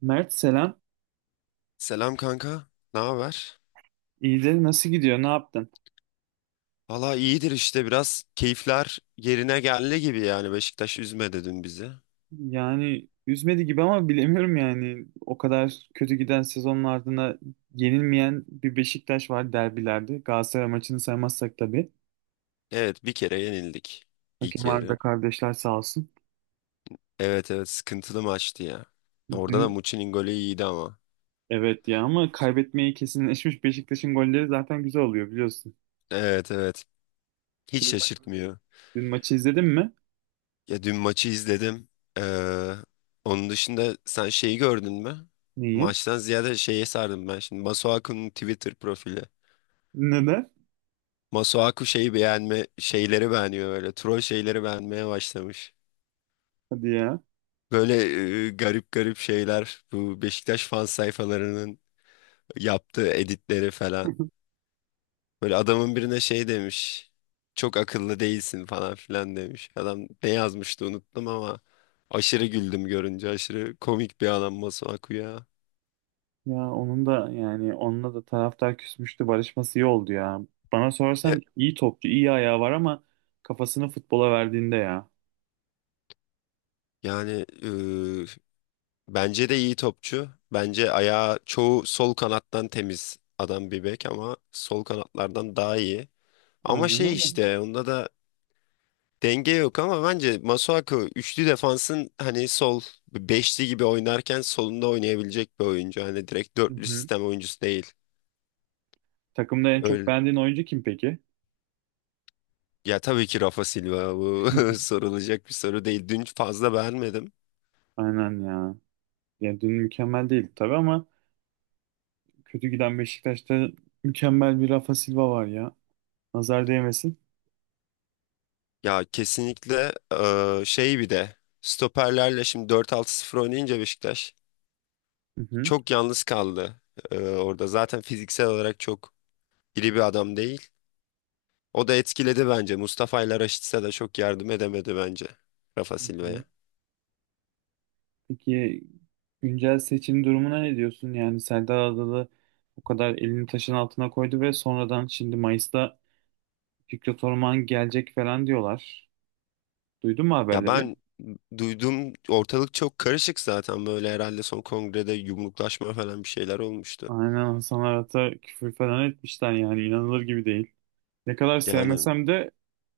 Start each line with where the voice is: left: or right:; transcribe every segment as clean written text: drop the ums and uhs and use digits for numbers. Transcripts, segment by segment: right: Mert selam.
left: Selam kanka. Ne haber?
right: İyidir nasıl gidiyor ne yaptın?
left: Valla iyidir işte biraz keyifler yerine geldi gibi yani Beşiktaş üzmedi dün bizi.
right: Yani üzmedi gibi ama bilemiyorum yani. O kadar kötü giden sezonun ardına yenilmeyen bir Beşiktaş var derbilerde. Galatasaray maçını saymazsak tabii.
left: Evet bir kere yenildik ilk
right: Hakem Arda
left: yarı.
right: kardeşler sağ olsun.
left: Evet, evet, sıkıntılı maçtı ya. Orada da
right: Dün
left: Muçi'nin golü iyiydi ama.
right: evet ya ama kaybetmeyi kesinleşmiş Beşiktaş'ın golleri zaten güzel oluyor biliyorsun.
left: Evet, evet, hiç
right: Dün, ma-
left: şaşırtmıyor.
right: dün maçı izledin mi?
left: Ya dün maçı izledim. Ee, Onun dışında sen şeyi gördün mü?
right: niye
left: Maçtan ziyade şeye sardım ben şimdi. Masuaku'nun Twitter profili.
right: Neden?
left: Masuaku şeyi beğenme, şeyleri beğeniyor böyle. Troll şeyleri beğenmeye başlamış.
right: Hadi ya.
left: Böyle garip garip şeyler, bu Beşiktaş fan sayfalarının yaptığı editleri falan. Böyle adamın birine şey demiş. Çok akıllı değilsin falan filan demiş. Adam ne yazmıştı unuttum ama aşırı güldüm görünce. Aşırı komik bir adam Masuaku ya.
right: Ya onun da yani onunla da taraftar küsmüştü. Barışması iyi oldu ya. Bana
left: E,
right: sorarsan iyi topçu, iyi ayağı var ama kafasını futbola verdiğinde ya.
left: Yani, bence de iyi topçu. Bence ayağı çoğu sol kanattan temiz adam, bir bek ama sol kanatlardan daha iyi. Ama
right: Aynen
left: şey
right: öyle.
left: işte onda da denge yok ama bence Masuaku üçlü defansın hani sol, beşli gibi oynarken solunda oynayabilecek bir oyuncu. Hani direkt
right: Hı
left: dörtlü
right: hı.
left: sistem oyuncusu değil.
right: Takımda en çok
left: Öyle,
right: beğendiğin oyuncu kim peki?
left: ya tabii ki Rafa Silva bu sorulacak bir soru değil. Dün fazla beğenmedim.
right: Aynen ya. Ya dün mükemmel değildi tabii ama kötü giden Beşiktaş'ta mükemmel bir Rafa Silva var ya. Nazar değmesin.
left: Ya kesinlikle şey bir de stoperlerle şimdi 4-6-0 oynayınca Beşiktaş
right: Hı hı.
left: çok yalnız kaldı. Orada zaten fiziksel olarak çok iri bir adam değil. O da etkiledi bence. Mustafa ile Raşit'se de çok yardım edemedi bence Rafa
right: Hı
left: Silva'ya.
right: hı. Peki güncel seçim durumuna ne diyorsun? Yani Serdar Adalı o kadar elini taşın altına koydu ve sonradan şimdi Mayıs'ta Fikret Orman gelecek falan diyorlar. Duydun mu
left: Ya
right: haberleri?
left: ben duyduğum ortalık çok karışık zaten, böyle herhalde son kongrede yumruklaşma falan bir şeyler olmuştu.
right: Aynen Hasan Arat'a küfür falan etmişler yani inanılır gibi değil. Ne kadar
left: Yani
right: sevmesem de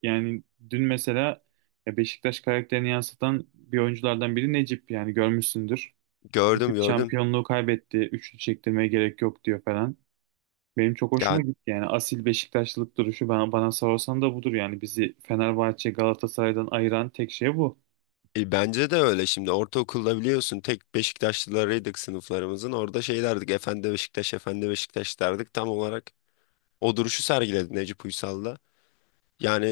right: yani dün mesela ya Beşiktaş karakterini yansıtan bir oyunculardan biri Necip yani görmüşsündür.
left: gördüm,
right: Ekip
left: gördüm.
right: şampiyonluğu kaybetti. Üçlü çektirmeye gerek yok diyor falan. Benim çok hoşuma
left: Yani,
right: gitti yani asil Beşiktaşlılık duruşu bana sorarsan da budur yani bizi Fenerbahçe Galatasaray'dan ayıran tek şey bu.
left: bence de öyle. Şimdi ortaokulda biliyorsun tek Beşiktaşlılarıydık sınıflarımızın. Orada şey derdik, efendi Beşiktaş, efendi Beşiktaş derdik, tam olarak o duruşu sergiledi Necip Uysal da. Yani,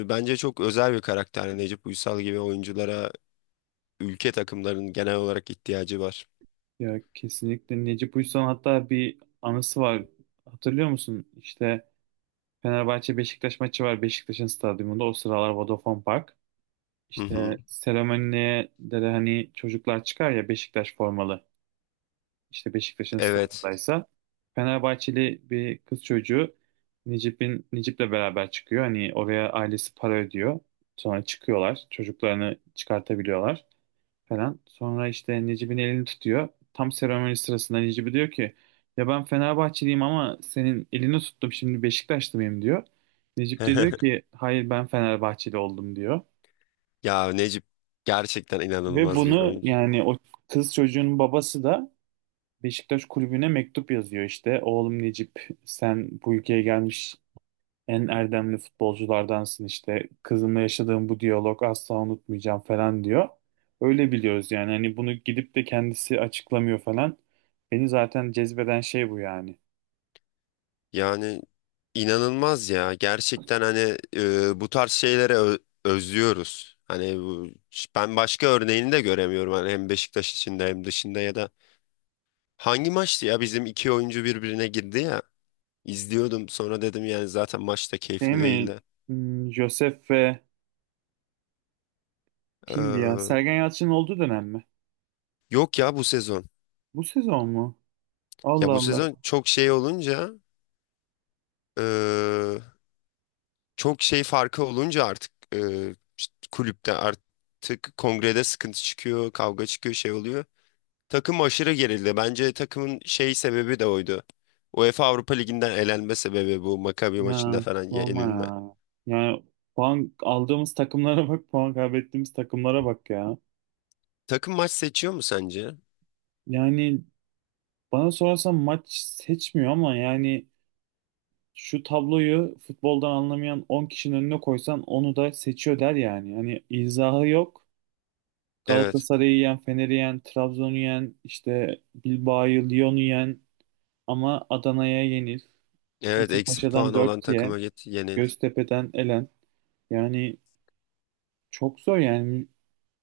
left: bence çok özel bir karakter. Yani Necip Uysal gibi oyunculara ülke takımlarının genel olarak ihtiyacı var.
right: Ya kesinlikle Necip Uysal hatta bir anısı var. Hatırlıyor musun? İşte Fenerbahçe Beşiktaş maçı var Beşiktaş'ın stadyumunda o sıralar Vodafone Park.
left: Hı
right: İşte
left: hı.
right: seremoniye de hani çocuklar çıkar ya Beşiktaş formalı. İşte Beşiktaş'ın
left: Evet.
right: stadındaysa Fenerbahçeli bir kız çocuğu Necip'le beraber çıkıyor. Hani oraya ailesi para ödüyor. Sonra çıkıyorlar. Çocuklarını çıkartabiliyorlar falan. Sonra işte Necip'in elini tutuyor. Tam seremoni sırasında Necip'i diyor ki ya ben Fenerbahçeliyim ama senin elini tuttum şimdi Beşiktaşlı mıyım diyor. Necip de diyor ki hayır ben Fenerbahçeli oldum diyor.
left: Ya Necip gerçekten
right: Ve
left: inanılmaz bir
right: bunu
left: oyuncu, ya.
right: yani o kız çocuğun babası da Beşiktaş kulübüne mektup yazıyor işte. Oğlum Necip sen bu ülkeye gelmiş en erdemli futbolculardansın işte. Kızımla yaşadığım bu diyalog asla unutmayacağım falan diyor. Öyle biliyoruz yani hani bunu gidip de kendisi açıklamıyor falan. Beni zaten cezbeden şey bu yani.
left: Yani inanılmaz ya. Gerçekten hani, bu tarz şeylere özlüyoruz. Hani bu, ben başka örneğini de göremiyorum. Hani hem Beşiktaş içinde hem dışında ya da hangi maçtı ya, bizim iki oyuncu birbirine girdi ya. İzliyordum sonra dedim, yani zaten maç da
right: Şey
left: keyifli
right: mi?
left: değildi.
right: Josef ve kimdi ya?
left: Ee,
right: Sergen Yalçın'ın olduğu dönem mi?
left: Yok ya, bu sezon.
right: Bu sezon mu?
left: Ya
right: Allah
left: bu
right: Allah.
left: sezon çok şey olunca, çok şey farkı olunca artık, işte kulüpte artık kongrede sıkıntı çıkıyor, kavga çıkıyor, şey oluyor. Takım aşırı gerildi. Bence takımın şey sebebi de oydu. UEFA Avrupa Ligi'nden elenme sebebi bu Maccabi maçında
right: Ya
left: falan
right: sorma
left: yenilme.
right: ya. Yani puan aldığımız takımlara bak, puan kaybettiğimiz takımlara bak ya.
left: Takım maç seçiyor mu sence?
right: Yani bana sorarsan maç seçmiyor ama yani şu tabloyu futboldan anlamayan 10 kişinin önüne koysan onu da seçiyor der yani. Yani izahı yok.
left: Evet.
right: Galatasaray'ı yen, Fener'i yen, Trabzon'u yen, işte Bilbao'yu, Lyon'u yen ama Adana'ya yenil.
left: Evet, eksi
right: Kasımpaşa'dan
left: puanı olan
right: 4 ye,
left: takıma git yenil.
right: Göztepe'den elen. Yani çok zor yani.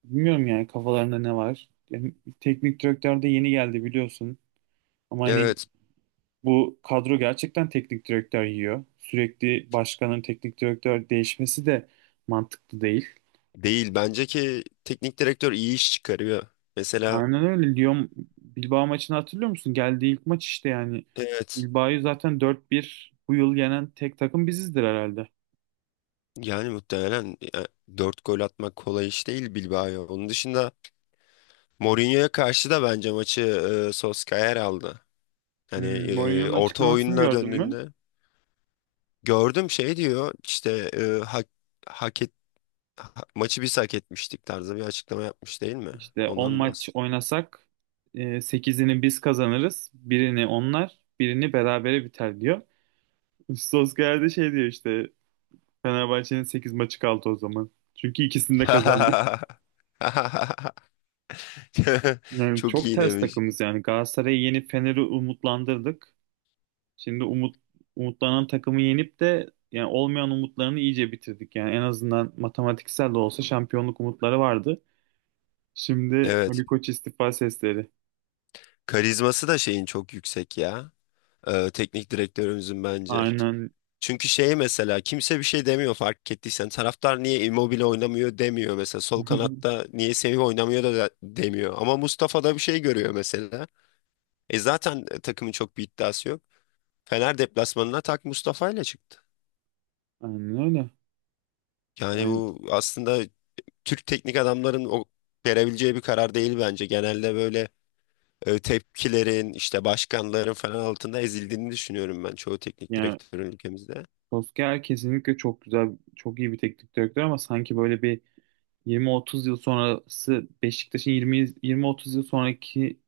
right: Bilmiyorum yani kafalarında ne var. Yani teknik direktör de yeni geldi biliyorsun. Ama hani
left: Evet.
right: bu kadro gerçekten teknik direktör yiyor. Sürekli başkanın teknik direktör değişmesi de mantıklı değil.
left: Değil. Bence ki teknik direktör iyi iş çıkarıyor. Mesela
right: Aynen öyle. Lyon Bilbao maçını hatırlıyor musun? Geldiği ilk maç işte yani.
left: evet.
right: Bilbao'yu zaten 4-1 bu yıl yenen tek takım bizizdir herhalde.
left: Yani muhtemelen, dört gol atmak kolay iş değil Bilbao'ya. Onun dışında Mourinho'ya karşı da bence maçı, Solskjaer aldı. Hani,
right: Mourinho'nun
left: orta
right: açıklamasını
left: oyununa
right: gördün mü?
left: döndüğünde gördüm şey diyor işte, hak et, maçı biz hak etmiştik tarzı bir açıklama yapmış değil mi?
right: İşte 10
left: Ondan mı
right: maç oynasak 8'ini biz kazanırız. Birini onlar, birini berabere biter diyor. Solskjaer de şey diyor işte Fenerbahçe'nin 8 maçı kaldı o zaman. Çünkü ikisini de kazandık.
left: bahsediyorsun?
right: Yani
left: Çok
right: çok
left: iyi
right: ters
left: demiş.
right: takımız yani. Galatasaray'ı yenip Fener'i umutlandırdık. Şimdi umutlanan takımı yenip de yani olmayan umutlarını iyice bitirdik. Yani en azından matematiksel de olsa şampiyonluk umutları vardı. Şimdi
left: Evet.
right: Ali Koç istifa sesleri.
left: Karizması da şeyin çok yüksek ya. Teknik direktörümüzün bence.
right: Aynen.
left: Çünkü şey, mesela kimse bir şey demiyor fark ettiysen. Taraftar niye Immobile oynamıyor demiyor mesela. Sol kanatta niye Semih oynamıyor demiyor. Ama Mustafa da bir şey görüyor mesela. Zaten, takımın çok bir iddiası yok. Fener deplasmanına tak Mustafa ile çıktı.
right: Aynen öyle.
left: Yani
right: Yani,
left: bu aslında Türk teknik adamların o verebileceği bir karar değil bence. Genelde böyle, tepkilerin işte başkanların falan altında ezildiğini düşünüyorum ben çoğu teknik
right: yani
left: direktörün ülkemizde.
right: Solskjaer kesinlikle çok güzel, çok iyi bir teknik direktör ama sanki böyle bir 20-30 yıl sonrası Beşiktaş'ın 20 20-30 yıl sonraki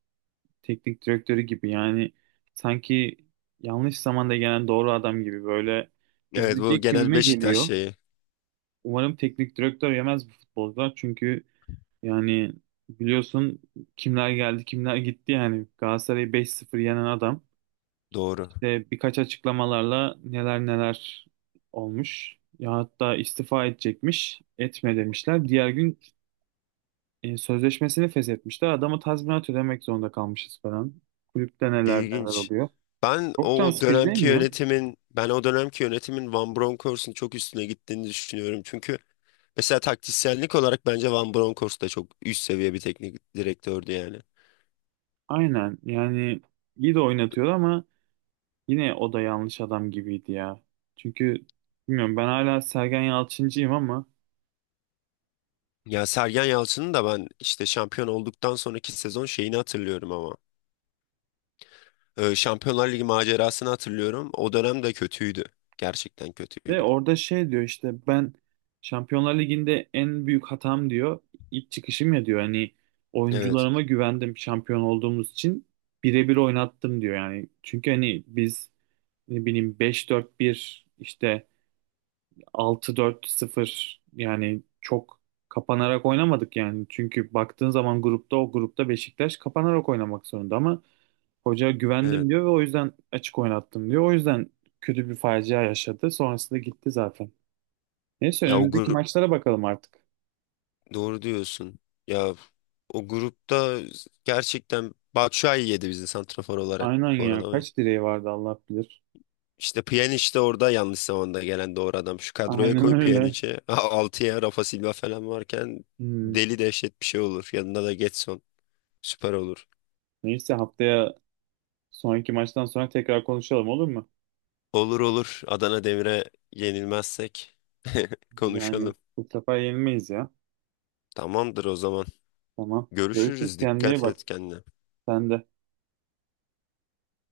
right: teknik direktörü gibi. Yani sanki yanlış zamanda gelen doğru adam gibi böyle
left: Evet, bu
right: üzülecek
left: genel
right: gibime
left: Beşiktaş
right: geliyor.
left: şeyi,
right: Umarım teknik direktör yemez bu futbolcular çünkü yani biliyorsun kimler geldi kimler gitti yani Galatasaray'ı 5-0 yenen adam
left: doğru.
right: işte birkaç açıklamalarla neler neler olmuş. Ya hatta istifa edecekmiş, etme demişler. Diğer gün sözleşmesini feshetmişler. Adama tazminat ödemek zorunda kalmışız falan. Kulüpte neler neler
left: İlginç.
right: oluyor. Çok can sıkıcı değil mi ya?
left: Ben o dönemki yönetimin Van Bronckhorst'un çok üstüne gittiğini düşünüyorum. Çünkü mesela taktisyenlik olarak bence Van Bronckhorst da çok üst seviye bir teknik direktördü yani.
right: Aynen yani iyi de oynatıyor ama yine o da yanlış adam gibiydi ya. Çünkü bilmiyorum ben hala Sergen Yalçıncıyım ama
left: Ya Sergen Yalçın'ın da ben işte şampiyon olduktan sonraki sezon şeyini hatırlıyorum ama. Şampiyonlar Ligi macerasını hatırlıyorum. O dönem de kötüydü. Gerçekten
right: de
left: kötüydü.
right: orada şey diyor işte ben Şampiyonlar Ligi'nde en büyük hatam diyor, ilk çıkışım ya diyor. Hani
left: Evet.
right: oyuncularıma güvendim şampiyon olduğumuz için birebir oynattım diyor yani. Çünkü hani biz ne bileyim beş dört bir işte altı dört sıfır yani çok kapanarak oynamadık yani. Çünkü baktığın zaman o grupta Beşiktaş kapanarak oynamak zorunda ama hoca
left: Evet.
right: güvendim diyor ve o yüzden açık oynattım diyor. O yüzden kötü bir facia yaşadı. Sonrasında gitti zaten. Neyse
left: Ya o
right: önümüzdeki
left: gru-
right: maçlara bakalım artık.
left: Doğru diyorsun. Ya o grupta gerçekten Batshuayi yedi bizi santrafor olarak
right: Aynen
left: bu
right: ya.
left: arada.
right: Kaç direği vardı Allah bilir.
left: İşte Pjanic de orada yanlış zamanda gelen doğru adam. Şu kadroya
right: Aynen
left: koy
right: öyle.
left: Pjanic'i. Altıya Rafa Silva falan varken
right: Hmm.
left: deli dehşet bir şey olur. Yanında da Getson, süper olur.
right: Neyse haftaya sonraki maçtan sonra tekrar konuşalım olur mu?
left: Olur, olur. Adana Demir'e yenilmezsek
right: Yani
left: konuşalım.
right: bu sefer yenilmeyiz ya.
left: Tamamdır o zaman.
right: Tamam. Görüşürüz.
left: Görüşürüz.
right: Kendine iyi
left: Dikkat
right: bak.
left: et kendine.
right: Sen de.